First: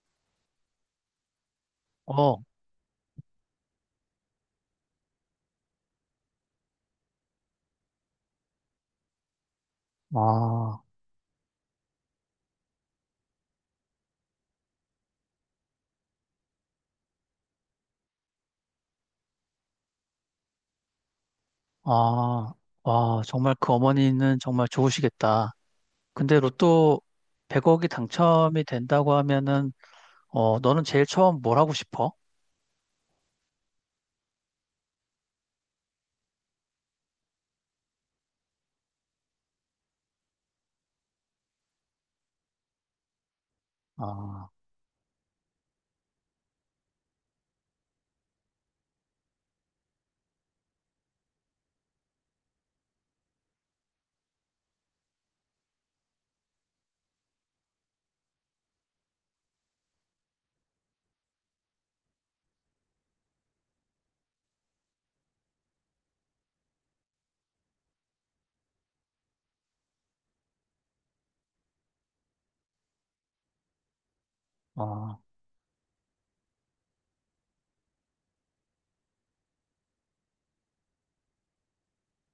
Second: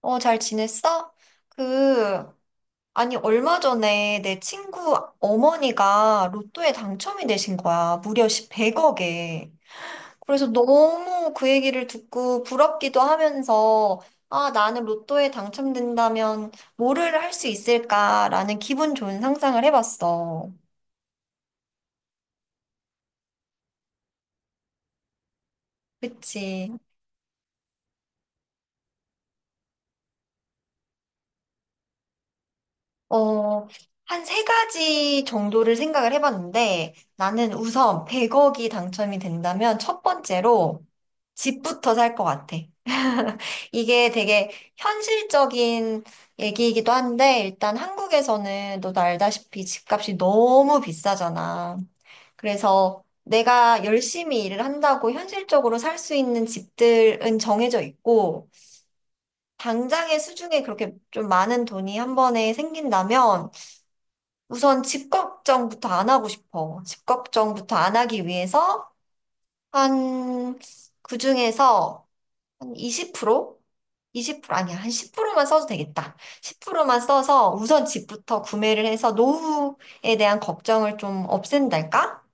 잘 지냈어? 그, 어, 아니, 얼마 전에 내 친구 어머니가 로또에 당첨이 되신 거야. 무려 100억에. 그래서 아, 너무 그 얘기를 듣고 부럽기도 하면서, 아, 나는 로또에 당첨된다면 뭐를 할 수 있을까라는 기분 좋은 상상을 해봤어. 아, 와, 정말 그 어머니는 정말 좋으시겠다. 근데 그치. 로또 100억이 당첨이 된다고 하면은, 어, 너는 제일 처음 뭘 하고 싶어? 어, 한 세 가지 정도를 생각을 해봤는데, 나는 우선 100억이 당첨이 된다면 첫 번째로, 집부터 살 것 같아. 이게 아, 되게 현실적인 얘기이기도 한데, 일단 한국에서는 너도 알다시피 집값이 너무 비싸잖아. 그래서 내가 열심히 일을 한다고 현실적으로 살 수 있는 집들은 정해져 있고, 당장의 수중에 그렇게 좀 많은 돈이 한 번에 생긴다면, 우선 집 걱정부터 안 하고 싶어. 집 걱정부터 안 하기 위해서, 한, 그 중에서 한 20%? 20% 아니야. 한 아, 10%만 써도 되겠다. 10%만 써서 우선 집부터 구매를 해서 노후에 대한 걱정을 좀 없앤달까?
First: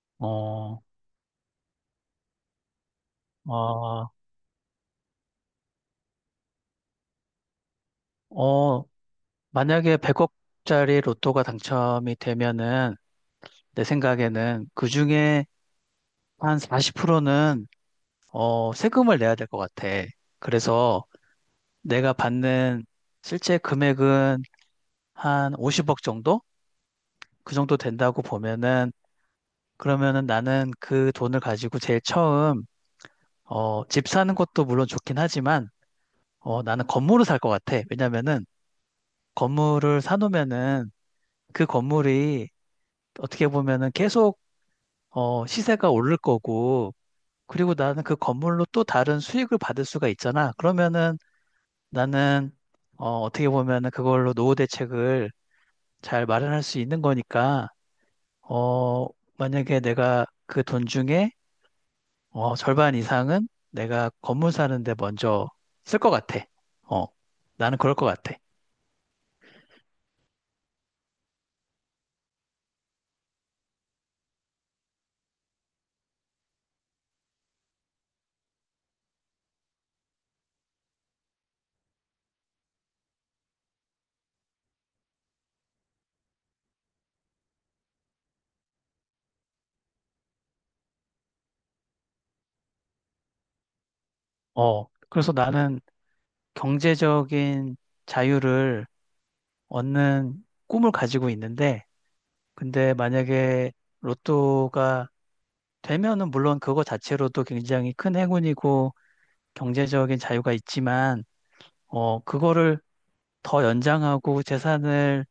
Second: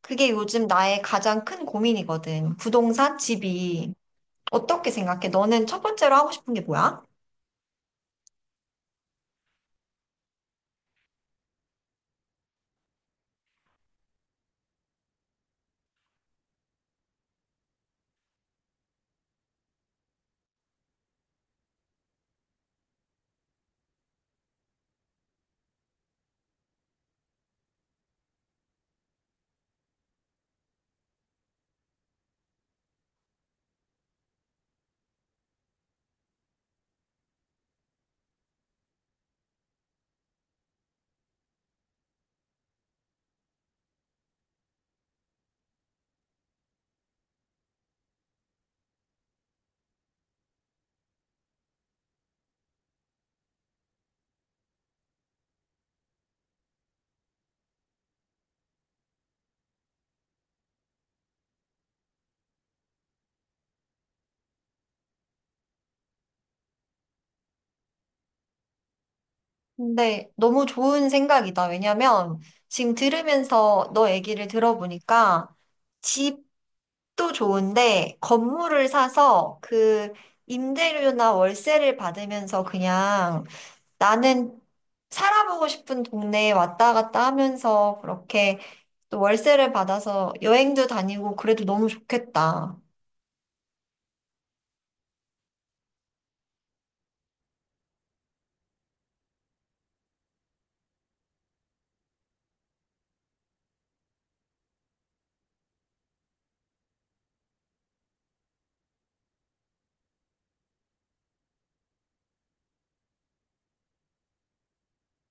그게 요즘 어, 나의 가장 큰 고민이거든. 부동산, 집이. 아, 어떻게 생각해? 너는 첫 번째로 하고 싶은 게 뭐야? 어, 만약에 100억짜리 로또가 당첨이 되면은, 내 생각에는 그 중에 한 40%는, 어, 세금을 내야 될 것 같아. 그래서 내가 받는 실제 금액은 한 50억 정도? 그 정도 된다고 보면은 그러면은 나는 그 돈을 가지고 제일 처음 어, 집 사는 것도 물론 좋긴 하지만 어, 나는 건물을 살 것 같아. 왜냐면은 건물을 사놓으면은 그 건물이 어떻게 보면은 계속 어, 시세가 오를 거고 그리고 나는 그 건물로 또 다른 수익을 받을 수가 있잖아. 그러면은 나는 어, 어떻게 보면은 그걸로 노후 대책을 잘 마련할 수 있는 거니까 어, 만약에 내가 그 돈 중에 어, 절반 이상은 내가 건물 사는데 먼저 쓸 것 같아. 어, 나는 그럴 것 같아. 근데 너무 좋은 생각이다. 왜냐면 지금 들으면서 너 얘기를 들어보니까 집도 좋은데 건물을 사서 그 임대료나 월세를 받으면서 그냥 나는 살아보고 싶은 동네에 왔다 갔다 하면서 그렇게 또 월세를 받아서 여행도 다니고 그래도 너무 좋겠다. 어, 그래서 나는 경제적인 자유를 얻는 꿈을 가지고 있는데, 근데 만약에 로또가 되면은 물론 그거 자체로도 굉장히 큰 행운이고 경제적인 자유가 있지만, 어, 그거를 더 연장하고 재산을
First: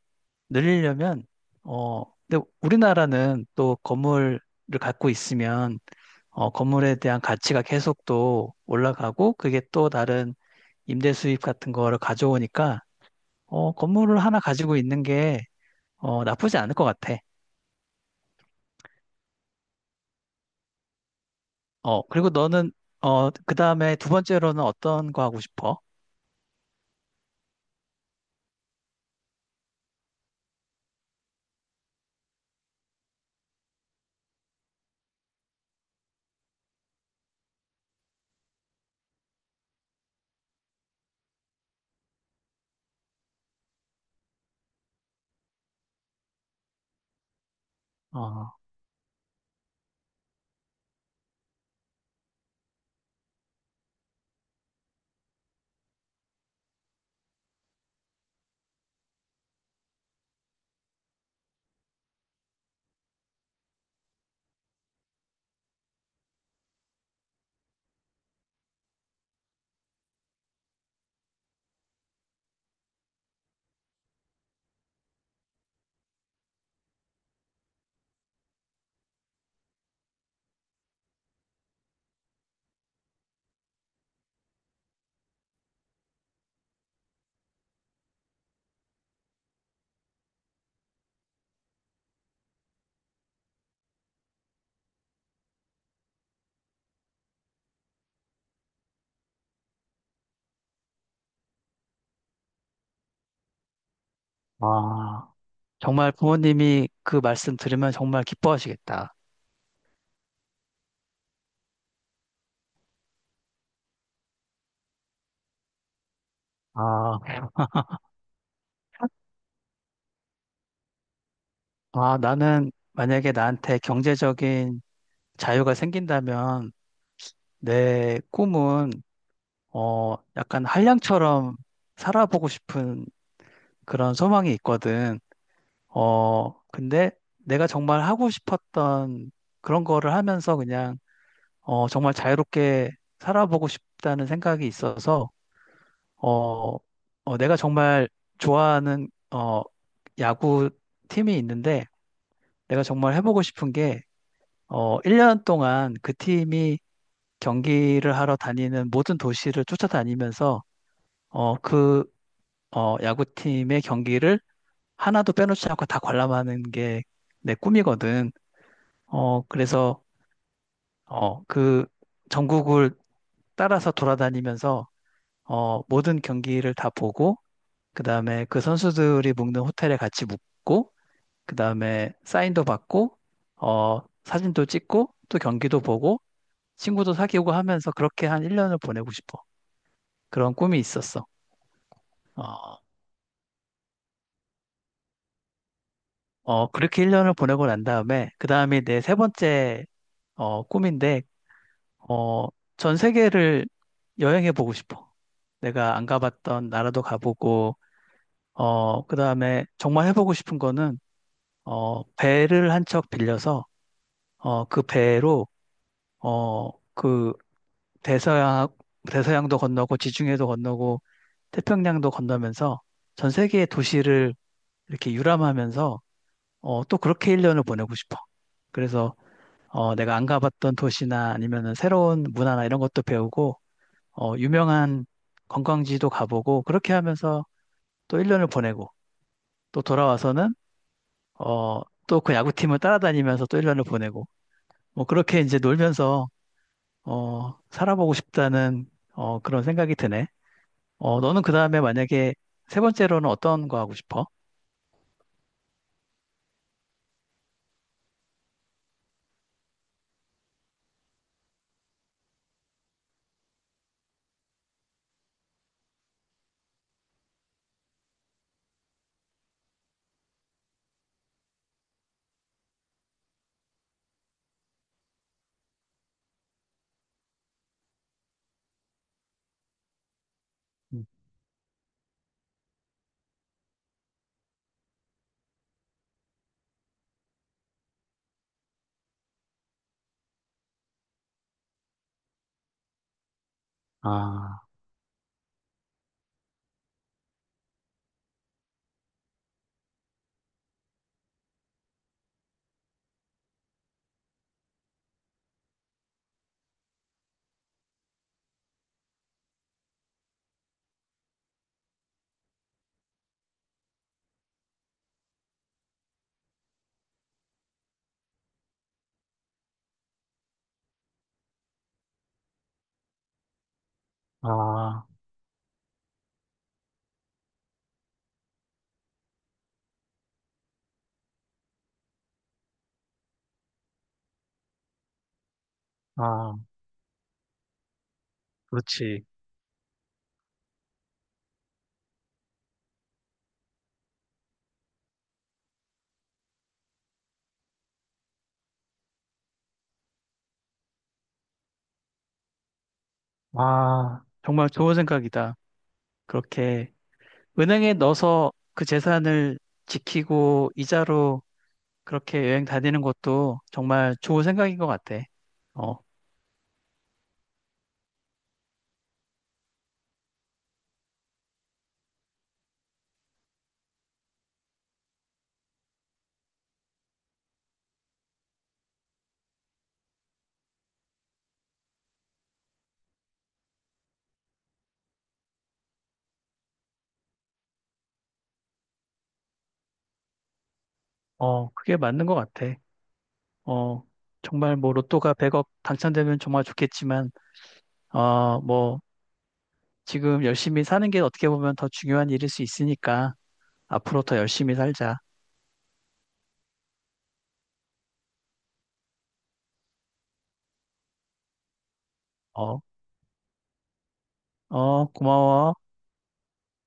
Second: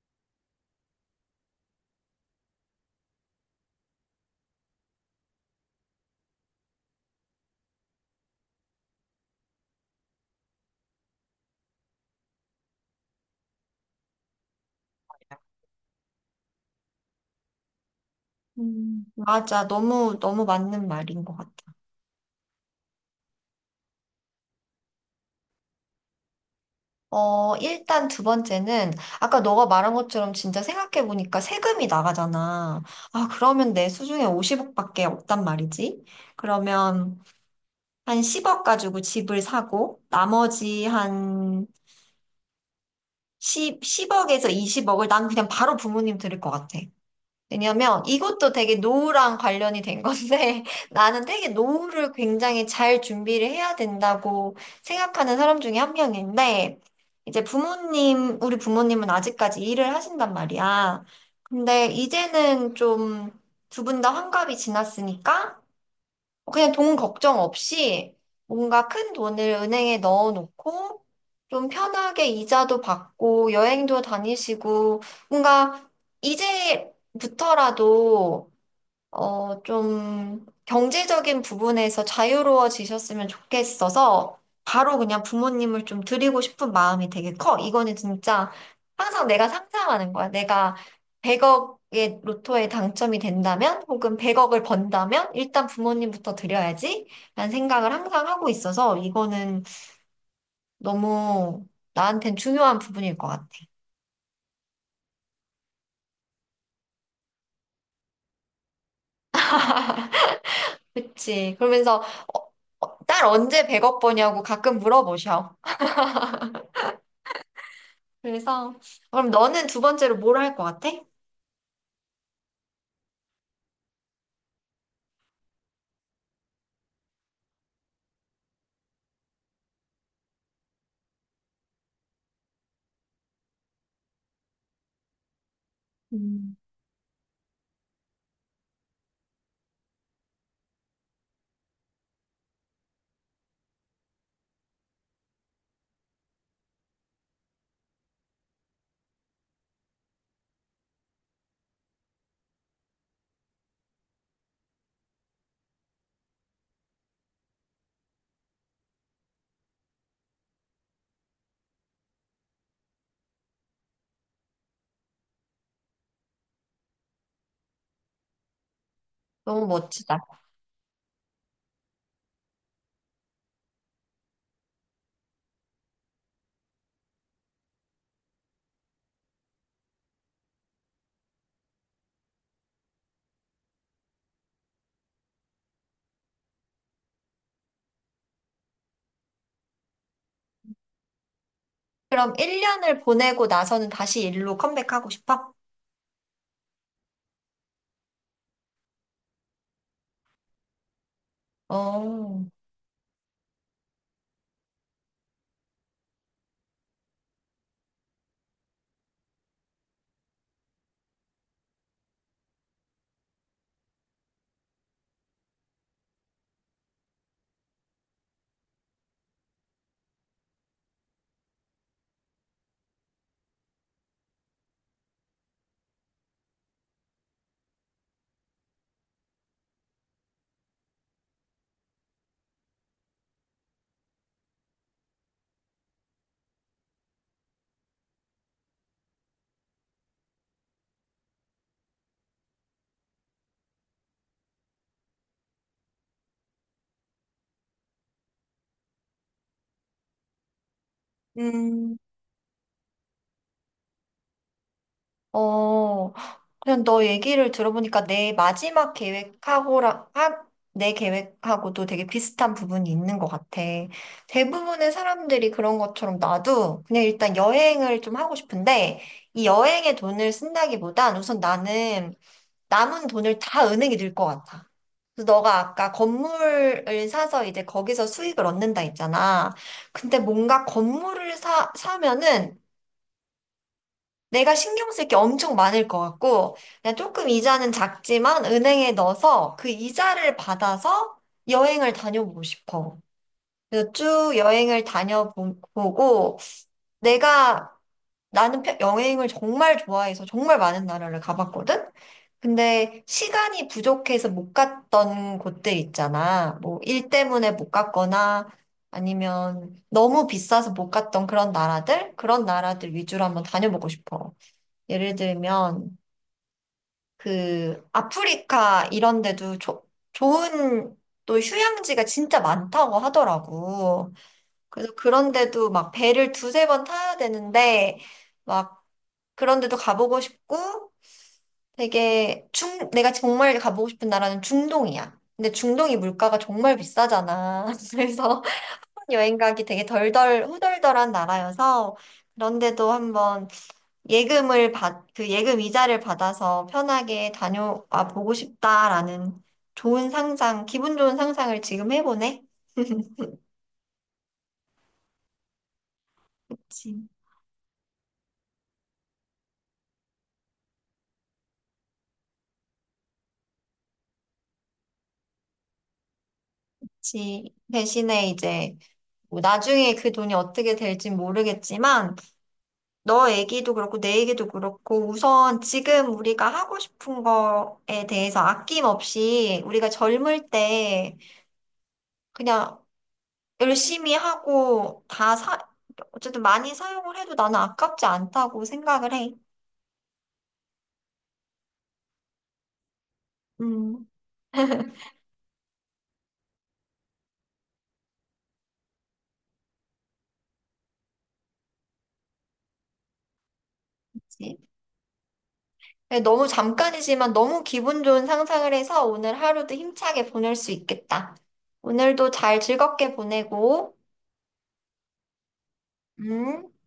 늘리려면, 어, 근데 우리나라는 또 건물을 갖고 있으면 어, 건물에 대한 가치가 계속 또 올라가고 그게 또 다른 임대 수입 같은 거를 가져오니까 어, 건물을 하나 가지고 있는 게 어, 나쁘지 않을 것 같아. 맞아. 너무, 너무 맞는 말인 것 같아. 어, 그리고 너는 어, 그다음에 두 번째로는 어떤 거 하고 싶어? 일단 두 번째는 아까 너가 말한 것처럼 진짜 생각해보니까 세금이 나가잖아. 아, 그러면 내 수중에 50억밖에 없단 말이지. 그러면 한 10억 가지고 집을 사고 나머지 한 10, 억에서 20억을 난 그냥 바로 부모님 드릴 것 같아. 왜냐면 이것도 어, 되게 노후랑 관련이 된 건데 나는 되게 노후를 굉장히 잘 준비를 해야 된다고 생각하는 사람 중에 한 명인데 이제 부모님, 우리 부모님은 아직까지 일을 하신단 말이야. 근데 이제는 좀 두 분 다 환갑이 지났으니까 그냥 돈 걱정 없이 뭔가 큰 돈을 은행에 넣어놓고 좀 편하게 이자도 받고 여행도 다니시고 뭔가 이제부터라도 좀 경제적인 부분에서 자유로워지셨으면 좋겠어서 바로 그냥 부모님을 좀 드리고 싶은 마음이 되게 커. 이거는 진짜 항상 내가 상상하는 거야. 내가 100억의 로또에 당첨이 된다면 혹은 100억을 번다면 일단 부모님부터 드려야지 라는 생각을 항상 하고 있어서 이거는 너무 나한텐 중요한 부분일 것 같아. 아, 정말 부모님이 그 말씀 들으면 정말 기뻐하시겠다. 그치. 그러면서 어, 딸 언제 100억 버냐고 가끔 물어보셔. 아, 그래서, 그럼 너는 두 번째로 뭘 할 것 같아? 아, 나는 만약에 나한테 경제적인 자유가 생긴다면 내 꿈은 어, 약간 한량처럼 살아보고 싶은 그런 소망이 있거든. 음. 어, 근데 내가 정말 하고 싶었던 그런 거를 하면서 그냥, 어, 정말 자유롭게 살아보고 싶다는 생각이 있어서, 어, 어, 내가 정말 좋아하는, 어, 야구 팀이 있는데, 내가 정말 해보고 싶은 게, 어, 1년 동안 그 팀이 경기를 하러 다니는 모든 도시를 쫓아다니면서, 어, 그 어, 야구팀의 경기를 하나도 빼놓지 않고 다 관람하는 게 내 꿈이거든. 어, 너무 그래서, 멋지다. 어, 그 전국을 따라서 돌아다니면서, 어, 모든 경기를 다 보고, 그 다음에 그 선수들이 묵는 호텔에 같이 묵고, 그 다음에 사인도 받고, 어, 사진도 찍고, 또 경기도 보고, 친구도 사귀고 하면서 그렇게 한 1년을 보내고 싶어. 그런 꿈이 있었어. 그럼 어, 1년을 보내고 나서는 다시 일로 컴백하고 싶어? 어, 그렇게 1년을 보내고 난 다음에, 그 다음이 내 세 번째 어, 꿈인데, 어, 어, 전 세계를 여행해 보고 싶어. 내가 안 가봤던 나라도 가보고, 어, 그 다음에 정말 해보고 싶은 거는, 어, 배를 한 척 빌려서, 어, 그 배로, 어, 그 대서양, 대서양도 건너고, 지중해도 건너고, 태평양도 건너면서 전 세계의 도시를 이렇게 유람하면서, 어, 또 그렇게 1년을 보내고 싶어. 그래서, 어, 내가 안 가봤던 도시나 아니면은 새로운 문화나 이런 것도 배우고, 어, 유명한 관광지도 가보고 그렇게 하면서 또 1년을 보내고 또 돌아와서는 어, 또 그 야구팀을 따라다니면서 또 1년을 보내고 뭐 그렇게 이제 놀면서 어, 살아보고 싶다는 어, 그런 생각이 드네. 어, 너는 그 다음에 음, 만약에 세 번째로는 어떤 거 하고 싶어? 어, 그냥 너 얘기를 들어보니까 내 마지막 계획하고랑, 하, 내 계획하고도 되게 비슷한 부분이 있는 것 같아. 대부분의 사람들이 그런 것처럼 나도 그냥 일단 여행을 좀 하고 싶은데, 이 여행에 돈을 쓴다기보단 우선 나는 남은 돈을 다 은행에 넣을 것 같아. 그래서 너가 아까 건물을 사서 이제 거기서 수익을 얻는다 했잖아. 근데 뭔가 음. 사면은 내가 신경 쓸 게 엄청 많을 것 같고, 그냥 조금 이자는 작지만 은행에 넣어서 그 이자를 받아서 여행을 다녀보고 싶어. 그래서 쭉 아, 여행을 다녀보고, 내가 나는 여행을 정말 좋아해서 정말 많은 나라를 가봤거든? 근데 시간이 부족해서 못 갔던 곳들 있잖아. 뭐 일 때문에 못 갔거나 아니면 너무 비싸서 못 갔던 그런 나라들? 그런 나라들 위주로 한번 다녀보고 싶어. 예를 들면 그 아프리카 이런 데도 좋은 또 휴양지가 진짜 많다고 하더라고. 그래서 아, 그런데도 막 배를 두세 번 타야 되는데 그런 데도 가보고 싶고 내가 정말 가보고 싶은 나라는 중동이야. 근데 중동이 물가가 아, 정말 비싸잖아. 그래서 그렇지. 여행 가기 되게 덜덜 후덜덜한 나라여서 그런데도 한번 그 예금 이자를 받아서 편하게 다녀와 보고 싶다라는 좋은 기분 좋은 상상을 지금 해보네. 아, 정말 좋은 생각이다. 그렇게 그치. 은행에 넣어서 그 재산을 지키고 이자로 그렇게 여행 다니는 것도 정말 좋은 생각인 것 같아. 어, 그치. 대신에 이제 뭐 나중에 그 돈이 어떻게 될진 모르겠지만 너 얘기도 그렇고 내 얘기도 그렇고 우선 지금 우리가 하고 싶은 거에 대해서 아낌없이 우리가 젊을 때 그냥 열심히 하고 어쨌든 많이 사용을 해도 나는 아깝지 않다고 생각을 해. 어, 그게 맞는 것 같아. 어, 음, 정말 뭐 로또가 100억 당첨되면 정말 좋겠지만, 어, 뭐 지금 열심히 사는 게 어떻게 보면 더 중요한 일일 수 있으니까 앞으로 더 그치. 열심히 살자. 네, 너무 잠깐이지만 너무 기분 좋은 상상을 해서 오늘 하루도 힘차게 보낼 수 있겠다. 오늘도 잘 어, 즐겁게 보내고, 어, 고마워. 음.